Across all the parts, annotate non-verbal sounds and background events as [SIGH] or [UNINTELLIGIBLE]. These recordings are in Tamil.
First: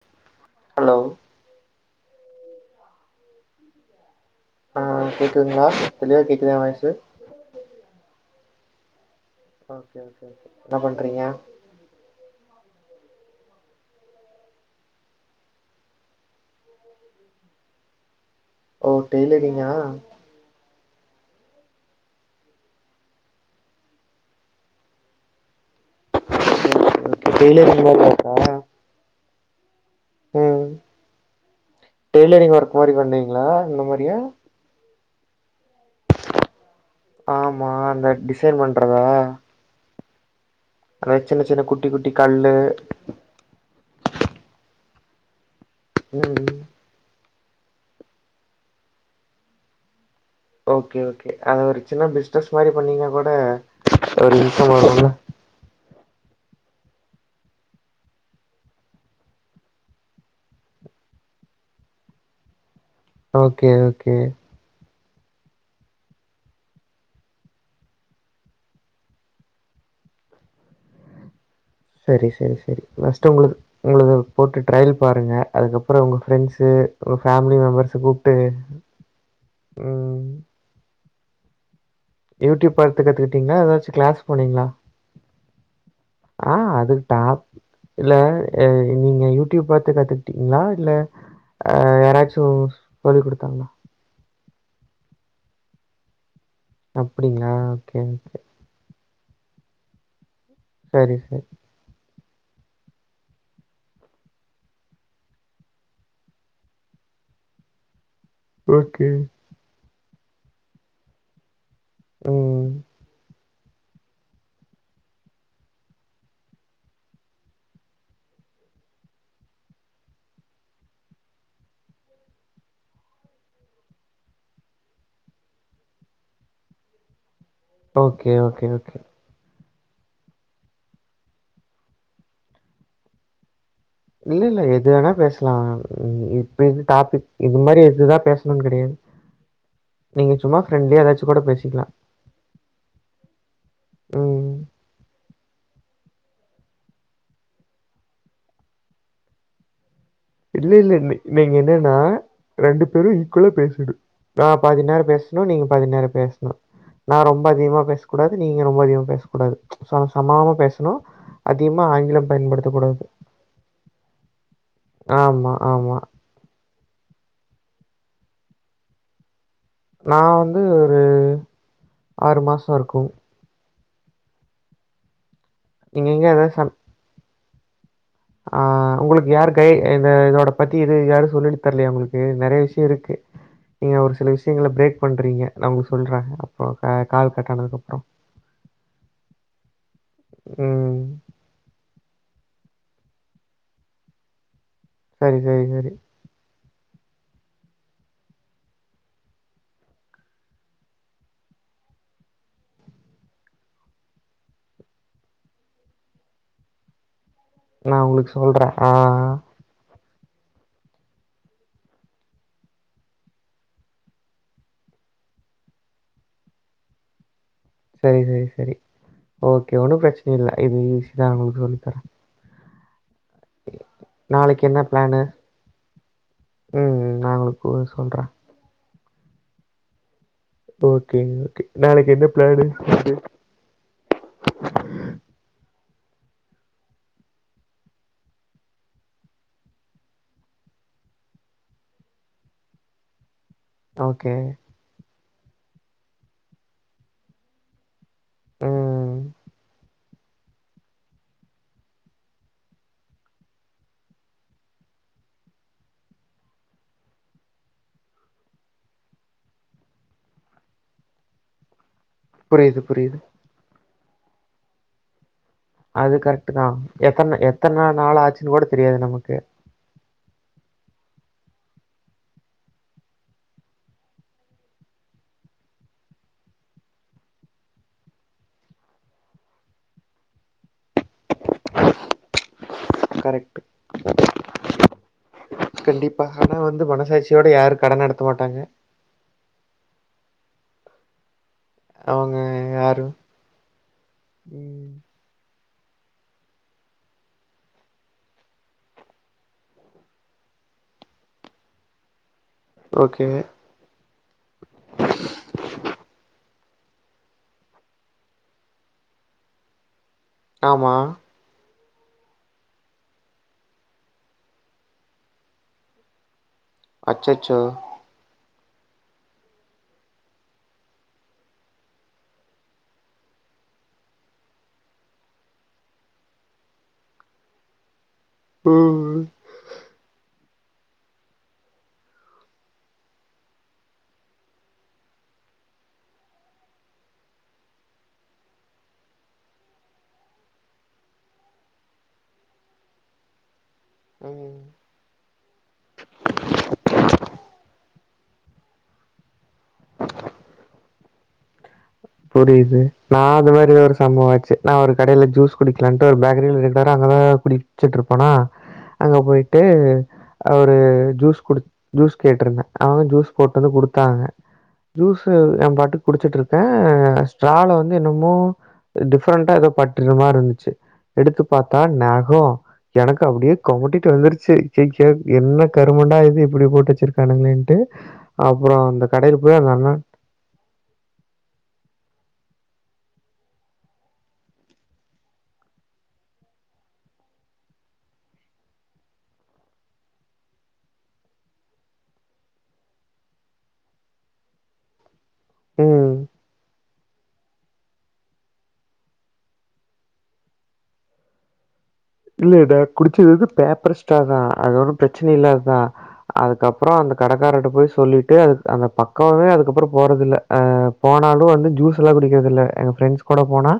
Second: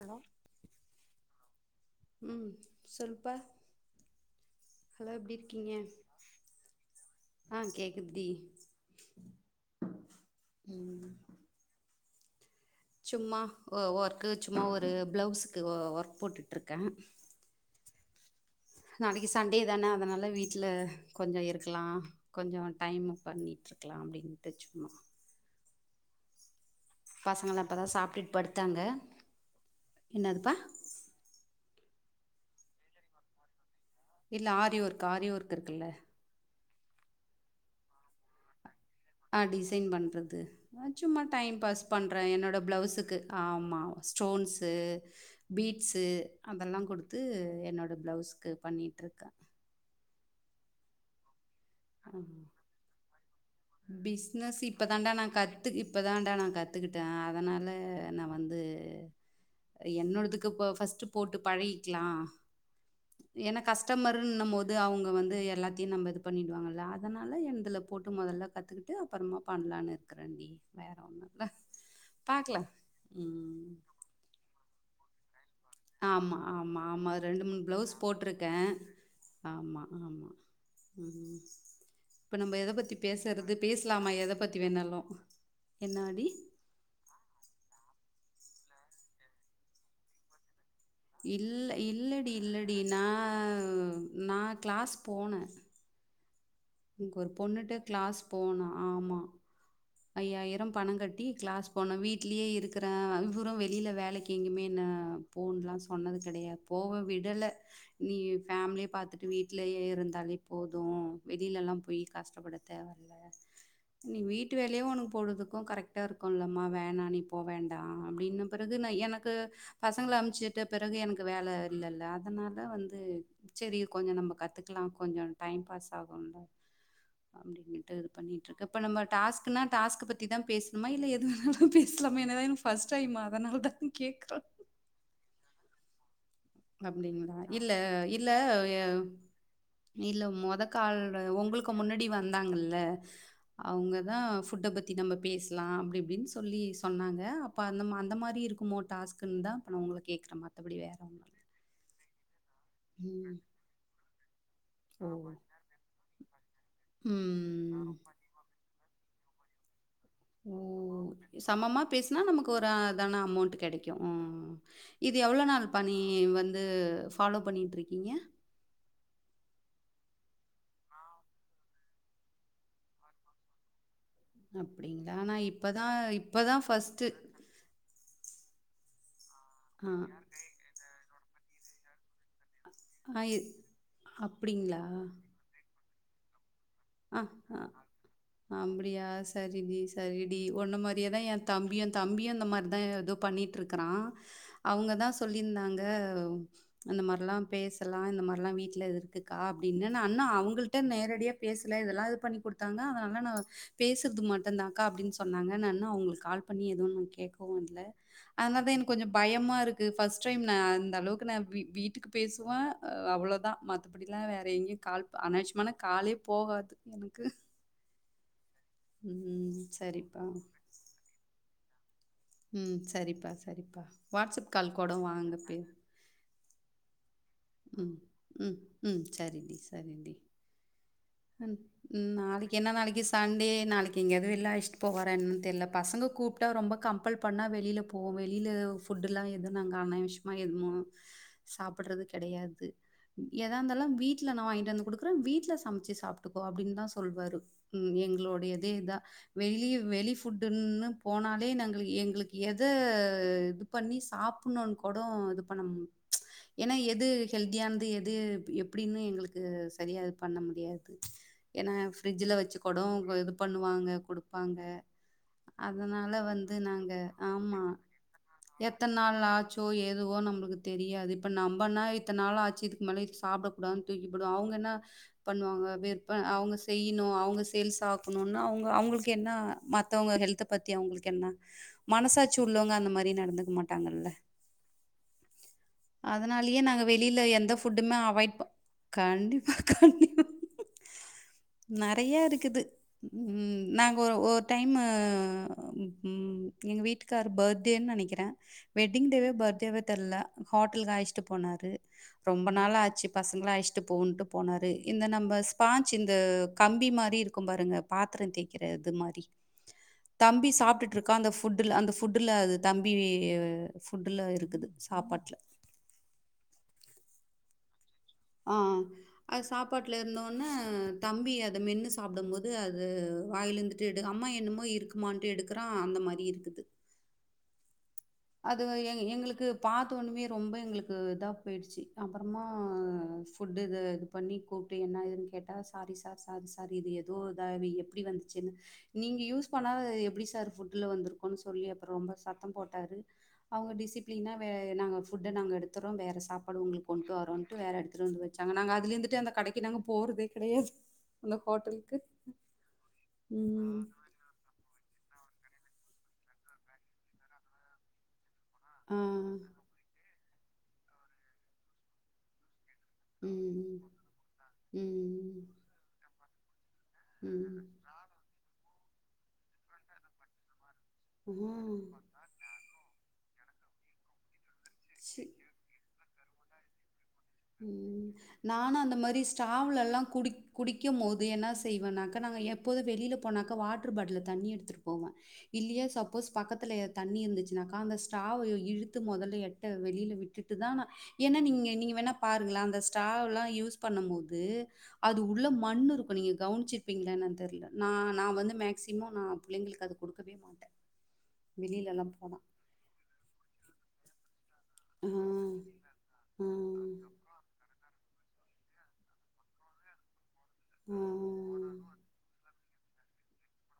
ஹலோ ஹலோ உம் சொல்லு ஆ எப்டி கேக்குதுங்ளா இருக்கீங்க தெளிவா கேக்குதா எ வாய்ஸு எப்டி ஓகே ஓகே ஓகே என்ன பண்றிங்க சும்மா வொ வொர்க்கு சும்மா ஒரு பிளவுஸ்க்கு ஒ ஒர்க் போட்டுட்ருக்கே ஓ நாளைக்கு சண்டே டெய்லரிங்கா தானே அதனால வீட்ல கொஞ்சம் இருக்கலாம் கொஞ்சம் டைம் பண்ணிட்டு இருக்கலாம் அப்படின்னு சும்மா உஹ [UNINTELLIGIBLE] பசங்களா இப்பதான் சாப்பிட்டு படுத்தாங்க என்னாப்பா ம் டெய்லரிங் வொர்க் மாரி பண்ணுவீங்களா இந்த மாதிரி இல்ல ஆரி ஒர்க் ஆரி ஒர்க் இருக்கு இல்ல ஆமா அந்த டிசைன் பண்றதா ஆ டிசைன் பண்றது அந்த சும்மா சின்ன டைம் சின்ன பாஸ் குட்டி குட்டி பண்றே கல்லு என்னோட பிளவுஸுக்கு ஆமா ஸ்டோன்ஸ் பீட்ஸ் ம் அதெல்லாம் கொடுத்து என்னோட பிளவுஸ்க்கு பண்ணிட்டு இருக்கேன் ஓகே ஓகே அத ஒரு சின்ன ஆமா. பிசினஸ் மாதிரி பண்ணுவீங்க போல ஒரு பிஸ்னஸ் இன்கம் வரும்ல கத்துக்கிட்ட அதனால நா வந்து என்னோடதுக்கு ப ஃபர்ஸ்ட் போட்டு பழகிக்லா ஏன ஓகே ஓகே கஸ்டமர்னும் போது அவுங்க வந்து எல்லாத்தையும் நம்ம இது பண்ணிடுவங்க அதனால என்துல போட்டு மொதல்ல கத்துகிட்டு அப்பறமா பண்லானு இருக்கறண்டி வேற ஒன்னு இல்ல சரி சரி பாக்கலாம். சரி ஃபஸ்ட் உங்ளுது ம். உங்ளுது போட்டு ட்ரைல் பாருங்க அதுக்கப்புற உங்க ஆமா, ஃபிரண்ட்ஸு ஆமா, ஆமா. உங்க ஃபேமிலி ப்ளவுஸ் மெம்பர்ஸ கூப்ட்டு போட்டிருக்கேன். ஆமா, ஆமா. ம் ம் இப்ப நம்ம எத யூட்யூப் பத்தி பாத்து பேசறது? கத்துகிட்டிங்ளா ஏதாச்சு பேசலாமா கிளாஸ் எத பத்தி போனிங்ளா வேணாலும்? என்னாடி? ஆ அது டாப் இல்ல எ நீங்க யூடியூப் பாத்து கத்துகிட்டிங்ளா இல்ல இல்லடி இல்லடி நா சொல்லிக் குடுத்தாங்களா? நா கிளாஸ் போன இங்க ஒரு அப்டிங்களா? பொண்ணு கிட்ட ஓகே, கிளாஸ் ஓகே. போனா ஆமா ஐயாயிர ம் சரி, பணங்கட்டி சரி. கிளாஸ் போன வீட் லயே இருக்கற இவுறு வெளில வேலைக்கு எங்கேமே என்ன போன்லா சொன்னது கெடையா போவ விடல நீ ஃபேமிலிய ஓகே. பாத்துட்டு வீட்லயே இருந்து தாலே போதோ வெளிலெல்லாப் போய் கஷ்டப்பட ம். தேவ இல்ல நீ வீட்டு வேலயே உனக்கு பொழுதுக்கோ கரெக்ட்டா இருக்குலமா வேணா நீ போ வேண்டா அப்டின்னு பிறகு நா எனக்கு பசங்கள அமுச்சுட்டு பிறகு எனக்கு வேல இல்லல அதனால வந்து செரி கொஞ்சோ நம்ம கத்துக்குலா கொஞ்சோ டைம் பாஸ் அப்பறோண்டா அப்டின்ட்டு இது ஓகே, பண்ணிட்டு இருக்க ஓகே, இப்ப ஓகே. நம்ம டாஸ்க்னா டாஸ்க் பத்தி தா பேசணுமா இல்ல எது வேனாலோ பேசலாமா ஏனா இதா என் ஃபஷ்ட் டைம் அதனால தா இல்ல இல்ல எது வேணா பேசலா உ உ அப்டீங்களா இல்ல இல்ல கிடையாது. இல்ல நீங்க சும்மா மொதக்கால் ஃப்ரெண்ட்லியா ஏதாச்சும் கூட உங்களுக்கு பேசிக்கலாம். முன்னாடி வந்தாங்கள்ள அவங்கதா ம். ஃபுட்ட பத்தி நம்ம பேசலா அப்டி அப்டின்னு சொல்லி சொன்னாங்க அப்ப அந்தமா அந்த மாரி இருக்குமோ டாஸ்குனு தா உங்க கேட் இல்ல இல்ல நீங் நீங்க என் என்னனா ரெண்டு பேரு ம். ஈக்குவலா பேசுனோ நா பாதினேர ஓ! பேசுனோ நீங்க பதினேர பேசுனோ நா ரொம்ப அதிகமா ம். பேச கூடாது நீங்க ரொம் இப்ப அதிகோ பேசக்கூடாது சம ஓ சமமா பேசணும். சமமா அதிகமா பேசினா ஆங்கிலம் நமக்கு ஒரு பயன்படுத்தக்கூடாது. அதான அமவுண்ட் கெடைக்கோ இது எவ்ளோ ஆமா, நாள் பணி ஆமா. வந்து து ஃபாலோ பண்ணிட்டு இருக்கீங்க நான் வந்து ஒரு ஆறு மாசோ இருக்கோ அப்டீங்களா நா இப்ப இப்பதா நீங்க எங்க இப்பதா ஏதாவது சம் ஃபர்ஸ்ட்டு ஆ உங்குளுக் யாரு கை ஆ. இந்த இதோட பத்தி இது யாரு சொல்லித்தரலயா உங்குளுக்கு நெறய விஷயோ இருக்கு ஆ. இ நீங்க ஒரு சில விஷயங்கள பிரேக் பண்றீங்க நா உ சொல்றே அ அ அப்டியா சரி டி சரி டி உன்ன ம். மாரியேதா எ தம்பியு தம்பியு அந்த மாரி அதா எதோ பண்ணிட்டு இருக்கிறா அவுங்க தா சரி, சரி, சொல்லிந்தாங்க சரி. அந்த மாரிலா பேசலா இந்த மாரிலா வீட்ல இருக்குக்கா அப்டீனு நா இன்னோ அவுங்கள்ட்ட நேரடியா பேசல இதெல்லா இது பண்ணி குடுத்தாங்க அதனால நா பேசுனுது மட்டுதாக்கா அப்டீனு சொன்னாங்க நான் இன்ன அவுங்குளுக்கு கால் பண்ணி எதுவு கேக் போல நான் உங்களுக்கு அதனால தா சொல்றேன். எனக்கு ஆ. கொஞ்சோ பயமா இருக்கு ஃபஸ்ட் ஃப்ர்ஸ்ட் டைம் நா அந்த அளவுக்கு நா வீ வீட்டுக்கு பேசுவ அவ்ளோதா மத்த படிலா வேற எங்கேயு கால் அனா விஷயமாலா காலே போகாது எனக்கு சரி சரி சரி ம். ஓகே ஒன்னும் சரிப்பா. பிரச்சன இல்ல இது ஈஸி தா உங்களுக்கு சொல்லி தர ம் சரிப் ப்பா சரிப்பா வாட்ஸ்அப் நாளைக்கு கால் என்ன கூட பிளானு? வாங்கப்ப நா உங்களுக்கு சொல்ற ம் சரி டி சரி டி ஓகே, ம் ஓகே. நாளைக்கு பிளானு? என்ன நாளைக்கு சண்டே நாளைக்கு எங்கயாது வெளில அழச்சிட்டு போவாறா என்னன்னு தெரியல பசங்க கூப்பிட்டா ரொம்ப கம்பல் பண்ணா வெளில போவோம் வெளில ஃபுட்டு லா எதும் நாங்க அனாவிஷ்யமா எதுவு சாப்புட்றது கெடையாது எதா இருந்தாலும் வீட்ல ஓகே. நா வாங்கிட்டு வந்து குடுக்குறே வீட் ட்ல சமச்சி சாப்ட்டுக்கோ அப்டின்னு தா சொல்லவாரு எங்க எங்களோடையதே இதா ம். வெளியே வெளி ஃபுட்டுனு போனாலே நாங்க எங்களுக்கு எத இது பண்ணி சாப்பிடணும்னு கூட இது பண்ணும் ஏன்னா எது ஹெல்தியானது எது எப்டின்னு எங்ளுக்கு சரியா இது பண்ண முடியாது ஏன்னா பிரிட்ஜில வச்சுக்கொட புரியுது, புரியுது. இது பண்ணுவாங்க குடுப்பாங்க அதனால அது கரெக்ட் வந்து தான். நாங்க எத்தன ஆமா எத்தன நாள் ஆச்சுன்னு கூட எத்தன தெரியாது நாள் நமக்கு. ஆச்சோ எதுவோ நம்மளுக்கு தெரியாது இப்ப நம்பன்னா இத்தன்னாளாச்சி இதுக்கு மேலே இத சாப்டக்கூடாதுனு தூக்கிப்போடுவோ அவங்க என்ன பண்ணுவாங்க விற்பன அவங்க செய்ணும் அவங்க சேல்ஸ் ஆக்கணும் அவங்க அவங்களுக்கு என்ன மத்தவங்க ஹெல்த்த பத்தி தி அவுங்ளுக்கு என்ன மனசாட்சி உள்ளவங்க அந்த மாரி நடந்துக்க கரெக்ட். மாட்டாங்கல்ல கண்டிப்பா. ஆனா அதனாலயே நாங்க வந்து வெளில மனசாட்சியோட எந்த யாரும் ஃபுட்டுமே கடன் நடத்த அவாய்டு மாட்டாங்க. கண்டிப்பா கண்டிப்பா நெறையா அவங்க இருக்குது யாரும் ம் நாங்க ஒ ஒரு டைமு ம் ம் எங்க வீட்டுக்காரு பர்த்டேன்னு நெனைக்கிறே வெட்டிங் டேவே பர்த்டேவே தெர்ல ஹோட்டலுக்கு அழச்சிட்டு போனாரு ரொம்ப நாள் ஆச்சு ஓகே பசங்கள அழச்சிட்டு போவும்ன்ட்டு போனாரு இந்த நம்பர் இந்த கம்பி மாரி இருக்கும் பாருங்க பாத்திர தேய்க்ற இது மாரி தம்பி ஆமா சாப்டுட்டு இருக்க அந்த ஃபுட்டுல அந்த ஃபு ஃபுட்டுல அது தம்பி ஃபுட்டுல இருக்குது சாப்பாட்ல அச்சச்சோ ஆ அது சாப்பாட்டுல இருந்தோனே தம்பி அத மென்னு சாப்பிடும் போது அது வாயில இருந்துட்டு எடு அம்மா என்னமோ இருக்குமான்ட்டு எடுக்கறான் அந்த மாரி இருக்குது அது எ ம் எங்களுக்கு பாத்து ஒண்ணுமே ரொம்ப எங்களுக்கு இதா போயிடுச்சு அப்பறமா ஃபுட்டு இத இது பண்ணி கூப்ட்டு என்ன இதுன்னு கேட்டா சாரி சார் சாரி சார் இது ஏதோ இதா எப்டி வந்துச்சுன்னு நீங்க யூஸ் பண்ணாத எப்டி சார் ஃபுட்டுல வந்திருக்கோன்னு சொல்லி அப்புறம் ரொம்ப சத்தம் போட்டாரு அவங்க டிசிப்ளனா வே ம் நாங்க ஃபுட்ட நாங்க எடுத்துறோ வேற சாப்பாடு உங்களுக்கு கொண்டு வரோன்ட்டு வேற எடுத் எடுத்துட்டுவந்து வச்சாங்க நாங்க அதுல இருந்துட்டு அந்த கடைக்கு நாங்க போறதே கெடையாது அந்த ஹோட்டல் புரியுது நா அது மாரி ஒரு சம்பவ ஆச்சு நா ஒரு கடையில ஜூஸ் குடிக்கலான்ட்டு ஒரு பேக்கரியில ரெகுலரா அங்கதா குடிச்சிட்ருப்பனா ஆ அங்க போயிட்டு அவரு ஜூஸ் குடு ஜூஸ் கேட்ருந்த அவங்க ஜூஸ் போட்டு வந்து ம் குடுத்தாங்க ஜூஸ் ம் நா பாட்டுக்கு குடிச்சிட்ருக்கே ஆ ம் ஸ்ட்ரால வந்து என்னமோ டிஃப்ரெண்டா எதோ பட்டுற மாரி இருந்துச்சு ம் எடுத்து பாத்தா நகோ எனக் க அப்டியே கொமட்டிட்டு வந்திருச்சி சி [UNINTELLIGIBLE] என்னா கர் கௌமெண்ட்டா இது இப்பிடி போட்டு வெச்சிருக் ம் நானு அந்த மாரி கடையில போய் அந்த ஸ்ட்டாவுலெல்லா அண்ணன் குடிக் குடிக்கம் மோது என்னா செய்வனாக்கா நாங்க எப்போதோ வெளில போனாக்கா வாட்டர் பாட்டில்ல தண்ணீ எடுத்துட்டு போவே இல்லியா சப்போஸ் பக்கத்துல எ தண்ணீ இருந்துச்சுனாக்கா அந்த ஸ்ட்ராவ எ இழுத்து மொதல்ல எட்ட வெளில விட்டுட்டுதா நா ஏனா நீங்க நீங்க வேணா பாருங்ளே அந்த ஸ்ட்ராவுலா யூஸ் பண்ணும் மோது அது து உள்ள மண்ணு இருக்கோ ம். நீங்க கவுன்ச்சி பீங்கென்னான் தெர்ல நா நா வந்து மேக்ஸ்சிமோ நா புள்ளைங்களுக்கு அத குடுக்கவே மாட்டே வெளிலலாம் இல்லே டா குடிச்சது எது பேப்பர் ஸ்ட்ராதா அது ஒரு ஆ பிரச்சனையே இல்லாத்தா ஆ ஆ அதுக்கப்பறோ அந்த கடக்காரர்கிட்ட போயி சொல்லி டே அந்த பக்கோவே அதுக்கப்பறோ போறதில்லே ஆ போனாலு வந்து ஜூஸ்லா குடிக்கறதில்லா எ ஃப்ரெண்ட்ஸ் கூட போனா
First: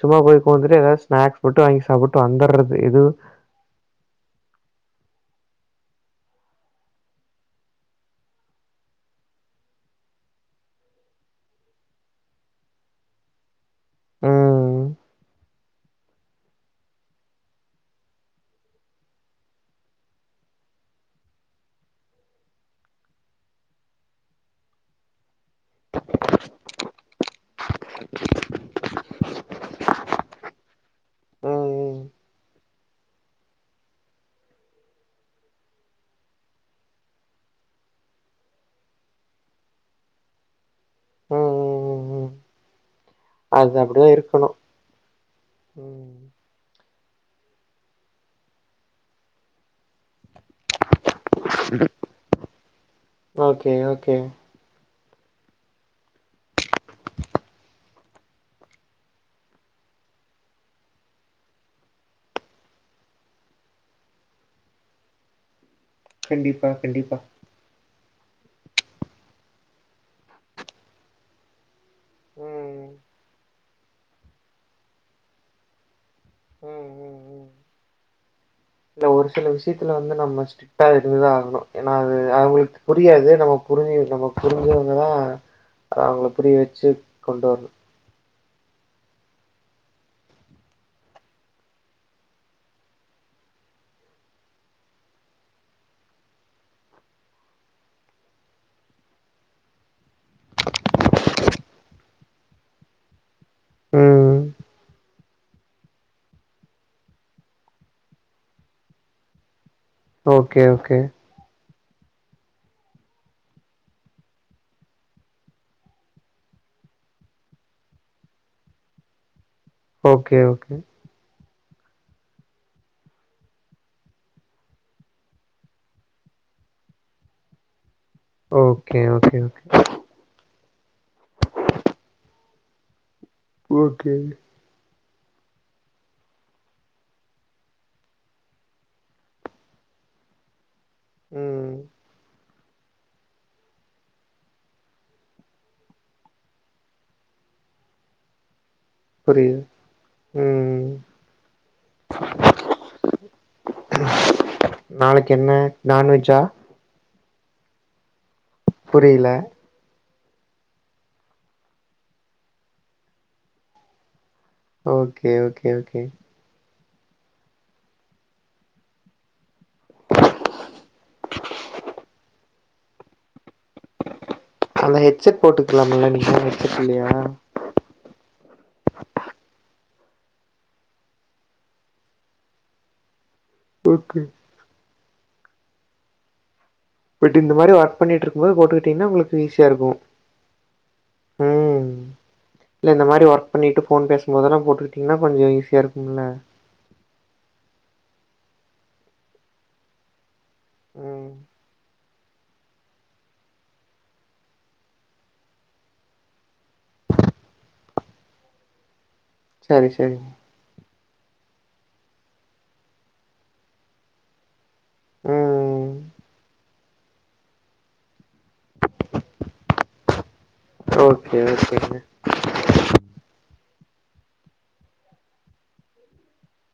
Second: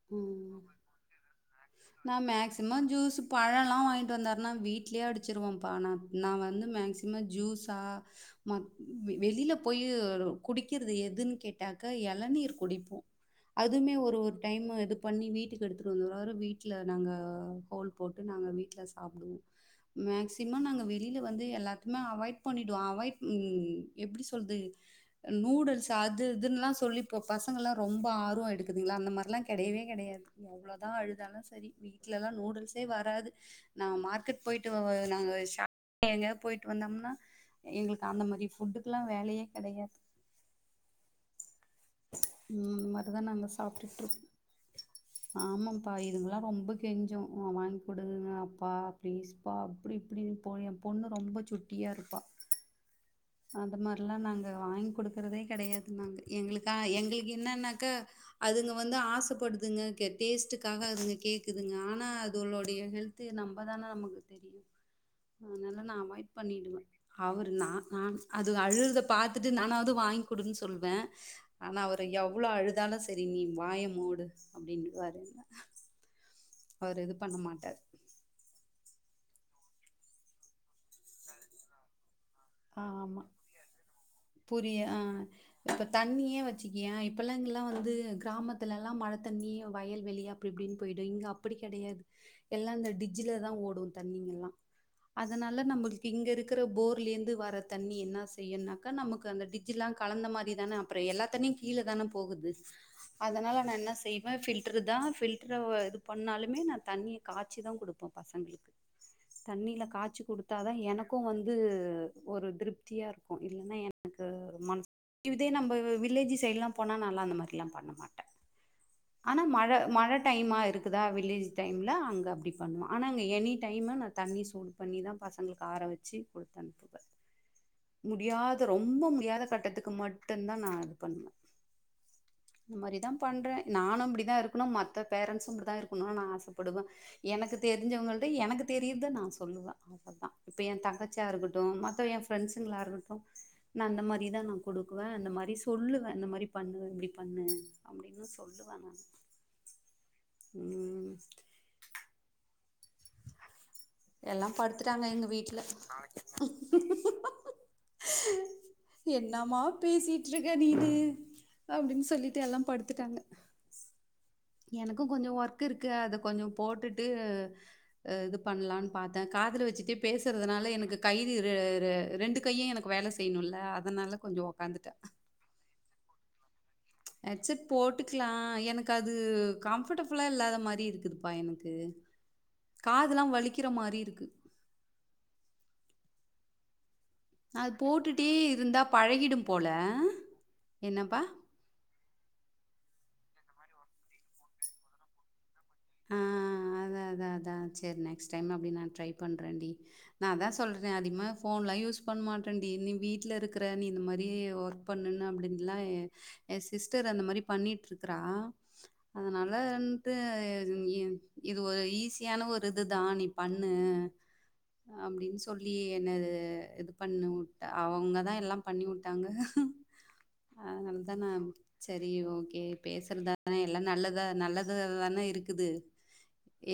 சும்மா போயி இப்ப ம் வந்துட்டு எதாது ஸ்நாக்ஸ் மோட்டு வாங்கி சாப்புட்டு வந்தரது ம ஜூஸ் பழலோலா வாங்கிட்டு வந்தார்னா வீட்டலயே அடிச் சிருவோம்பா நானு நா வந்து மேக்ஸ்சிமா ஜூஸ்சா மா வெளில போயி குடிக்கிறது எதுன் கேட்டாக்க எளநீர் குடிப்போ அதுமே ஒரு ஒரு டைம் ம். இது பண்ணி வீட்டுக்கு எடுத்துட்டு வந்துவாரு வீட்டில நாங்க ஹோல் போட்டு நாங்க வீட் தா சாப்பிடுவோம் மேக்சிமம் நாங்க வெளியில வந்து எல்லாத்தயுமே அவாய்ட் பண்ணிடுவோ அவாய்ட் எப்படி சொல்லுது அ நூடுல்ஸ் அது இதுன்லா சொல்லி இப்போ பசங்கலாம் ரொம்ப ஆர்வம் எடுக்குதுங்களா அந்த மார் ளாம் கெடையவே கெடையாது எவ்வளவுதா அழுதாலு ம். செரி ம். வீட்டுலலாம் நூடுல்ஸே வராது நா மார்க்கெட் போயிட்டு நாங்க ஷா எங்கயாவது போயிட்டு வந்தோம்னா எங்களுக்கு அந்த மாரி ஃபுட்டுக்கலா வேலையே கெடையாது ம். ம். ம். ம் அ அதா நாங்க அது சாப்டுட்டு அப்படிதான் இருக் இருக்கணும். ஆமாம்பா ம். இதுங்கெல்லா ரொம்பக் கெஞ்சும் மா வாங்கிகுடுங்க அப்பா பிளீஸ்பா அப்படி இ்ப்படினு என் பொண்ணு ரொம்ப சுட்டியா இருப்பா. Okay okay. வாங்கிக்குடுக்குறதே கெடையாது நாங்க எங்களுக்கா எங்களுக்கு என்னன்னாக்க அதுங்க வந்து ஆசைப்படுதுங்க டேஸ்டுக்காக அதுங்க கேக்குதுங்க ஆனா அதுகலுடைய ஹெல்த் நம்ப தானே நமக்கு தெரியு அதனால. நா அவாய்ட் கண்டிப்பா, பண்ணிடுவே கண்டிப்பா. அவரு நா. ஆஹ அது அழுறத பாத்துட்டு நானாவது வாங்கிக்குடுன்னு சொல்லுவே ஆனா அவர் எவ்வளோ ம். அழுதாலு சரி நீ வாய மூடு அப்டின்னு வரு என்ன. ம். அவரு இது ம். பண்ண ம். மாட்டாரு. ஒரு சில விஷயத்தில வந்து நம்ம ஸ்டிக்டா இருந்துதா ஆகணு ஏன்னா. அது அவுக்கு ஆமா. புரியாது நம்ம புரிஞ்சு நம்ம புரிய ஆ. புரிஞ்சவங்கதா இப்ப அவங்கள தண்ணியே புரிய வெச்சு கொண்டு வரணு துலல்லாம் மழை தண்ணி வயல் வெளி அப்படி இப்படின்னு போயிடு இங்க அப்படி கெடையாது எல்லா இந்த டிஜ்ல தா ஓடு தண்ணிங்க எல்லா அதனால நம்மளுக்கு இங்க இருக்க போர்லயிருந்து. வர தண்ணி என்ன செய்யுன்னாக்கா நமக்கு அந்த டிஜ்ல்லா கலந்த மாரி தானே அப்புறோ எல்லா தண்ணியுமகீழ தானே போகுது அதனால நா என்ன செய்வே ம் ஃபில்டர் தா ஃபில்டர் இது பண்ணாலுமே நா தண்ணிய காய்ச்சி தா குடுப்போ பசங்களுக்கு தண்ணில. காய்சி குடுத்தா ஓகே தா ஓகே எனக்கும் வந்து. ஒரு திருப்தியா இருக்கோ இல்லலைன்னா எனக்கு மனசுக்கு. இதே நம்ம வில்லேஜி சைடு எல்லா போனா நா எல்லா அந்த மாரி எல்லா பண்ண மாட்டே ஆனா மழ. மழ மழை ஓகே டைமா ஓகே இருக்குதா வில்லேஜ். டைமில அங்க அப்டி பண்ணுவோ ஆனா அங்க எனி டைம் நா தண்ணி சூடு பண்ணி தா பசங்களுக்கு ஆற வெச்சு குடுத்து அனுப்பு முடியாத ஓகே ரொம்ப முடியாத ஓகே ஓகே கட்டத்துக்கு மட்டுதா நா. அது பண்ணுவோ. இந்த மாரிதா பண்றே நானு ஓகே இப்டித்தா இருக்கணு மத்த. பேரன்ஸ்சும் இப்டிதா இருக்கும்னு நா ஆசைப்படுவே. எனக்கு தெரிஞ்சவங்ககிட்ட எனக்கு தெரியுரத நா சொல்லுவே அவ்ளோதா இப்ப என் தங். தங்கச்சியாருக்கட் ம் டும் மத்த என் ஃப்ரண்ட்ஸ். ங்களா இருக்கட்டு நா இந்த மாரி தா நா கொடுக்குவே அந்த மாரி சொல்லுவே அந்த மாரி பண்ணுவ இப்படி பண்ணு அப்டின்னு சொல்லு. புரியுது உஹம். ம் எல்லா படுத்துட்டாங்க எங்க நாளைக்கு என்ன வீட்ல நான்வெஜ்ஜா ஹே உஹம். புரியல என்னமா பேசிட்டு. ட்டுருக்க நீன்னு அப்டின்னு சொல்லி எல்லா படுத்துட்டாங்க. எனக்கும் கொஞ்சோ ஓகே ஒர்க் ஓகே இருக்கு ஓகே அத கொஞ்சோ போட்டு. ட்டு இது பண்ணலாம்னு பாத்தே காதுல வெச்சுட்டே பேசுறதுனால எனக்கு கை ரெண்டு கையும் எனக்கு வேல செய்யணும்ல. அதனால கொஞ்சம் அந்த உட்காந்துட்டேன். ஹெட்செட் போட்டுக்கலாம்ல நீங்க. இல்லையா ம்ச் ஹெட்செட் போட்டுக்கலா எனக்கு அது கம்பர்டபுலா. புலா இல்லாத மாரி இருக்குதுப்பா எனக்கு காதுல்லா வலிக். லிக்கிற மாதிரி ஓகே இருக்கு. பட் இந்த மாரி அது ஒர்க் பண்ணிட்டு போட்டுட்டே இருக்கும் போது இருந்தா போட்டுக்கிட்டீங்கன்னா உங்களுக்கு பழகிடும் ஈஸியா போல. இருக்கும் என்னப்பா? உம் இல்ல இந்த மாரி ஒர்க். பண்ணிட்டு, ஃபோன் பேசும்போதெல்ல போட்டுக்கிட்டீங்கன்னா கொஞ்சோ ஈஸியா இருக்கும்ல அத்தா அத்தா அத்தான் சேரி நெக்ஸ்ட் டைம் அப்டி நா ட்ரை பண்றேன்டி நா அத்தான் சொல்றேன் அதிகமா ம் போன்லா யூஸ் பண் மாட்டன்டி நீ வீட்டு்ல இருக்கற நீ இந்த மாதிரி ஒர்க் பண்ணு அப்படின்னுல்லாம் என் சிஸ்டர் அந்த மாதிரி பண்ணிட்டு இருக்றா. அதனால சரி வந்துட்டு சரி இது ஒரு ஈஸியான ஒரு இதுதான் நீ பண்ணு அப்படின்னு சொல்லி ம் என்ன இது பண்ண உட்ட அவுங்க தா எல்லாம் பண்ணி உட்டாங்க ஹஹு அதனாலதான் ஓகே ஓகேங்க செரி ஓகே பேசறதா எல்லாம் நல்லதா நல்லததானே இருக்குது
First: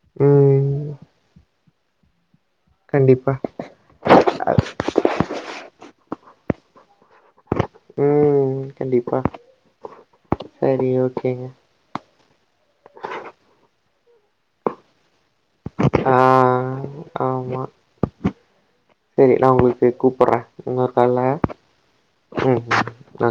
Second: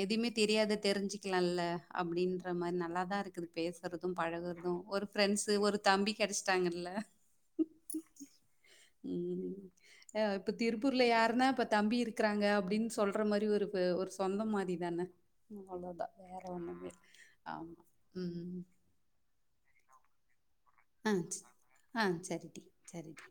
எதுமே தெரியாத ம் தெரிஞ்சிக்கலாங்ல அப்டிந்து இந்த மாதிரி நல்லா தான் கண்டிப்பா இருக்குது பேசுறதும் பழகுறதும் ஒரு பிரெண்ட்ஸ் ஒரு தம்பி கிடைச்சி ட்டாங்கல்ல. ம் கண்டிப்பா உம் இப்ப சரி திருப்பூர்ல யாருன்னா ஓகேங்க இப்ப தம்பி இருக்கு இக்றாங்க அப்டின்னு சொல்ற மாரி ருக்கு ஒரு சொந்த மாரி தானே அவ்ளோதா ஆ வேற ஒண்னுல்ல ஆமா உம் வை உங்களுக்கு கூப்புரா உங்க க்கால ஆ உம் சரிடி சரிடி நா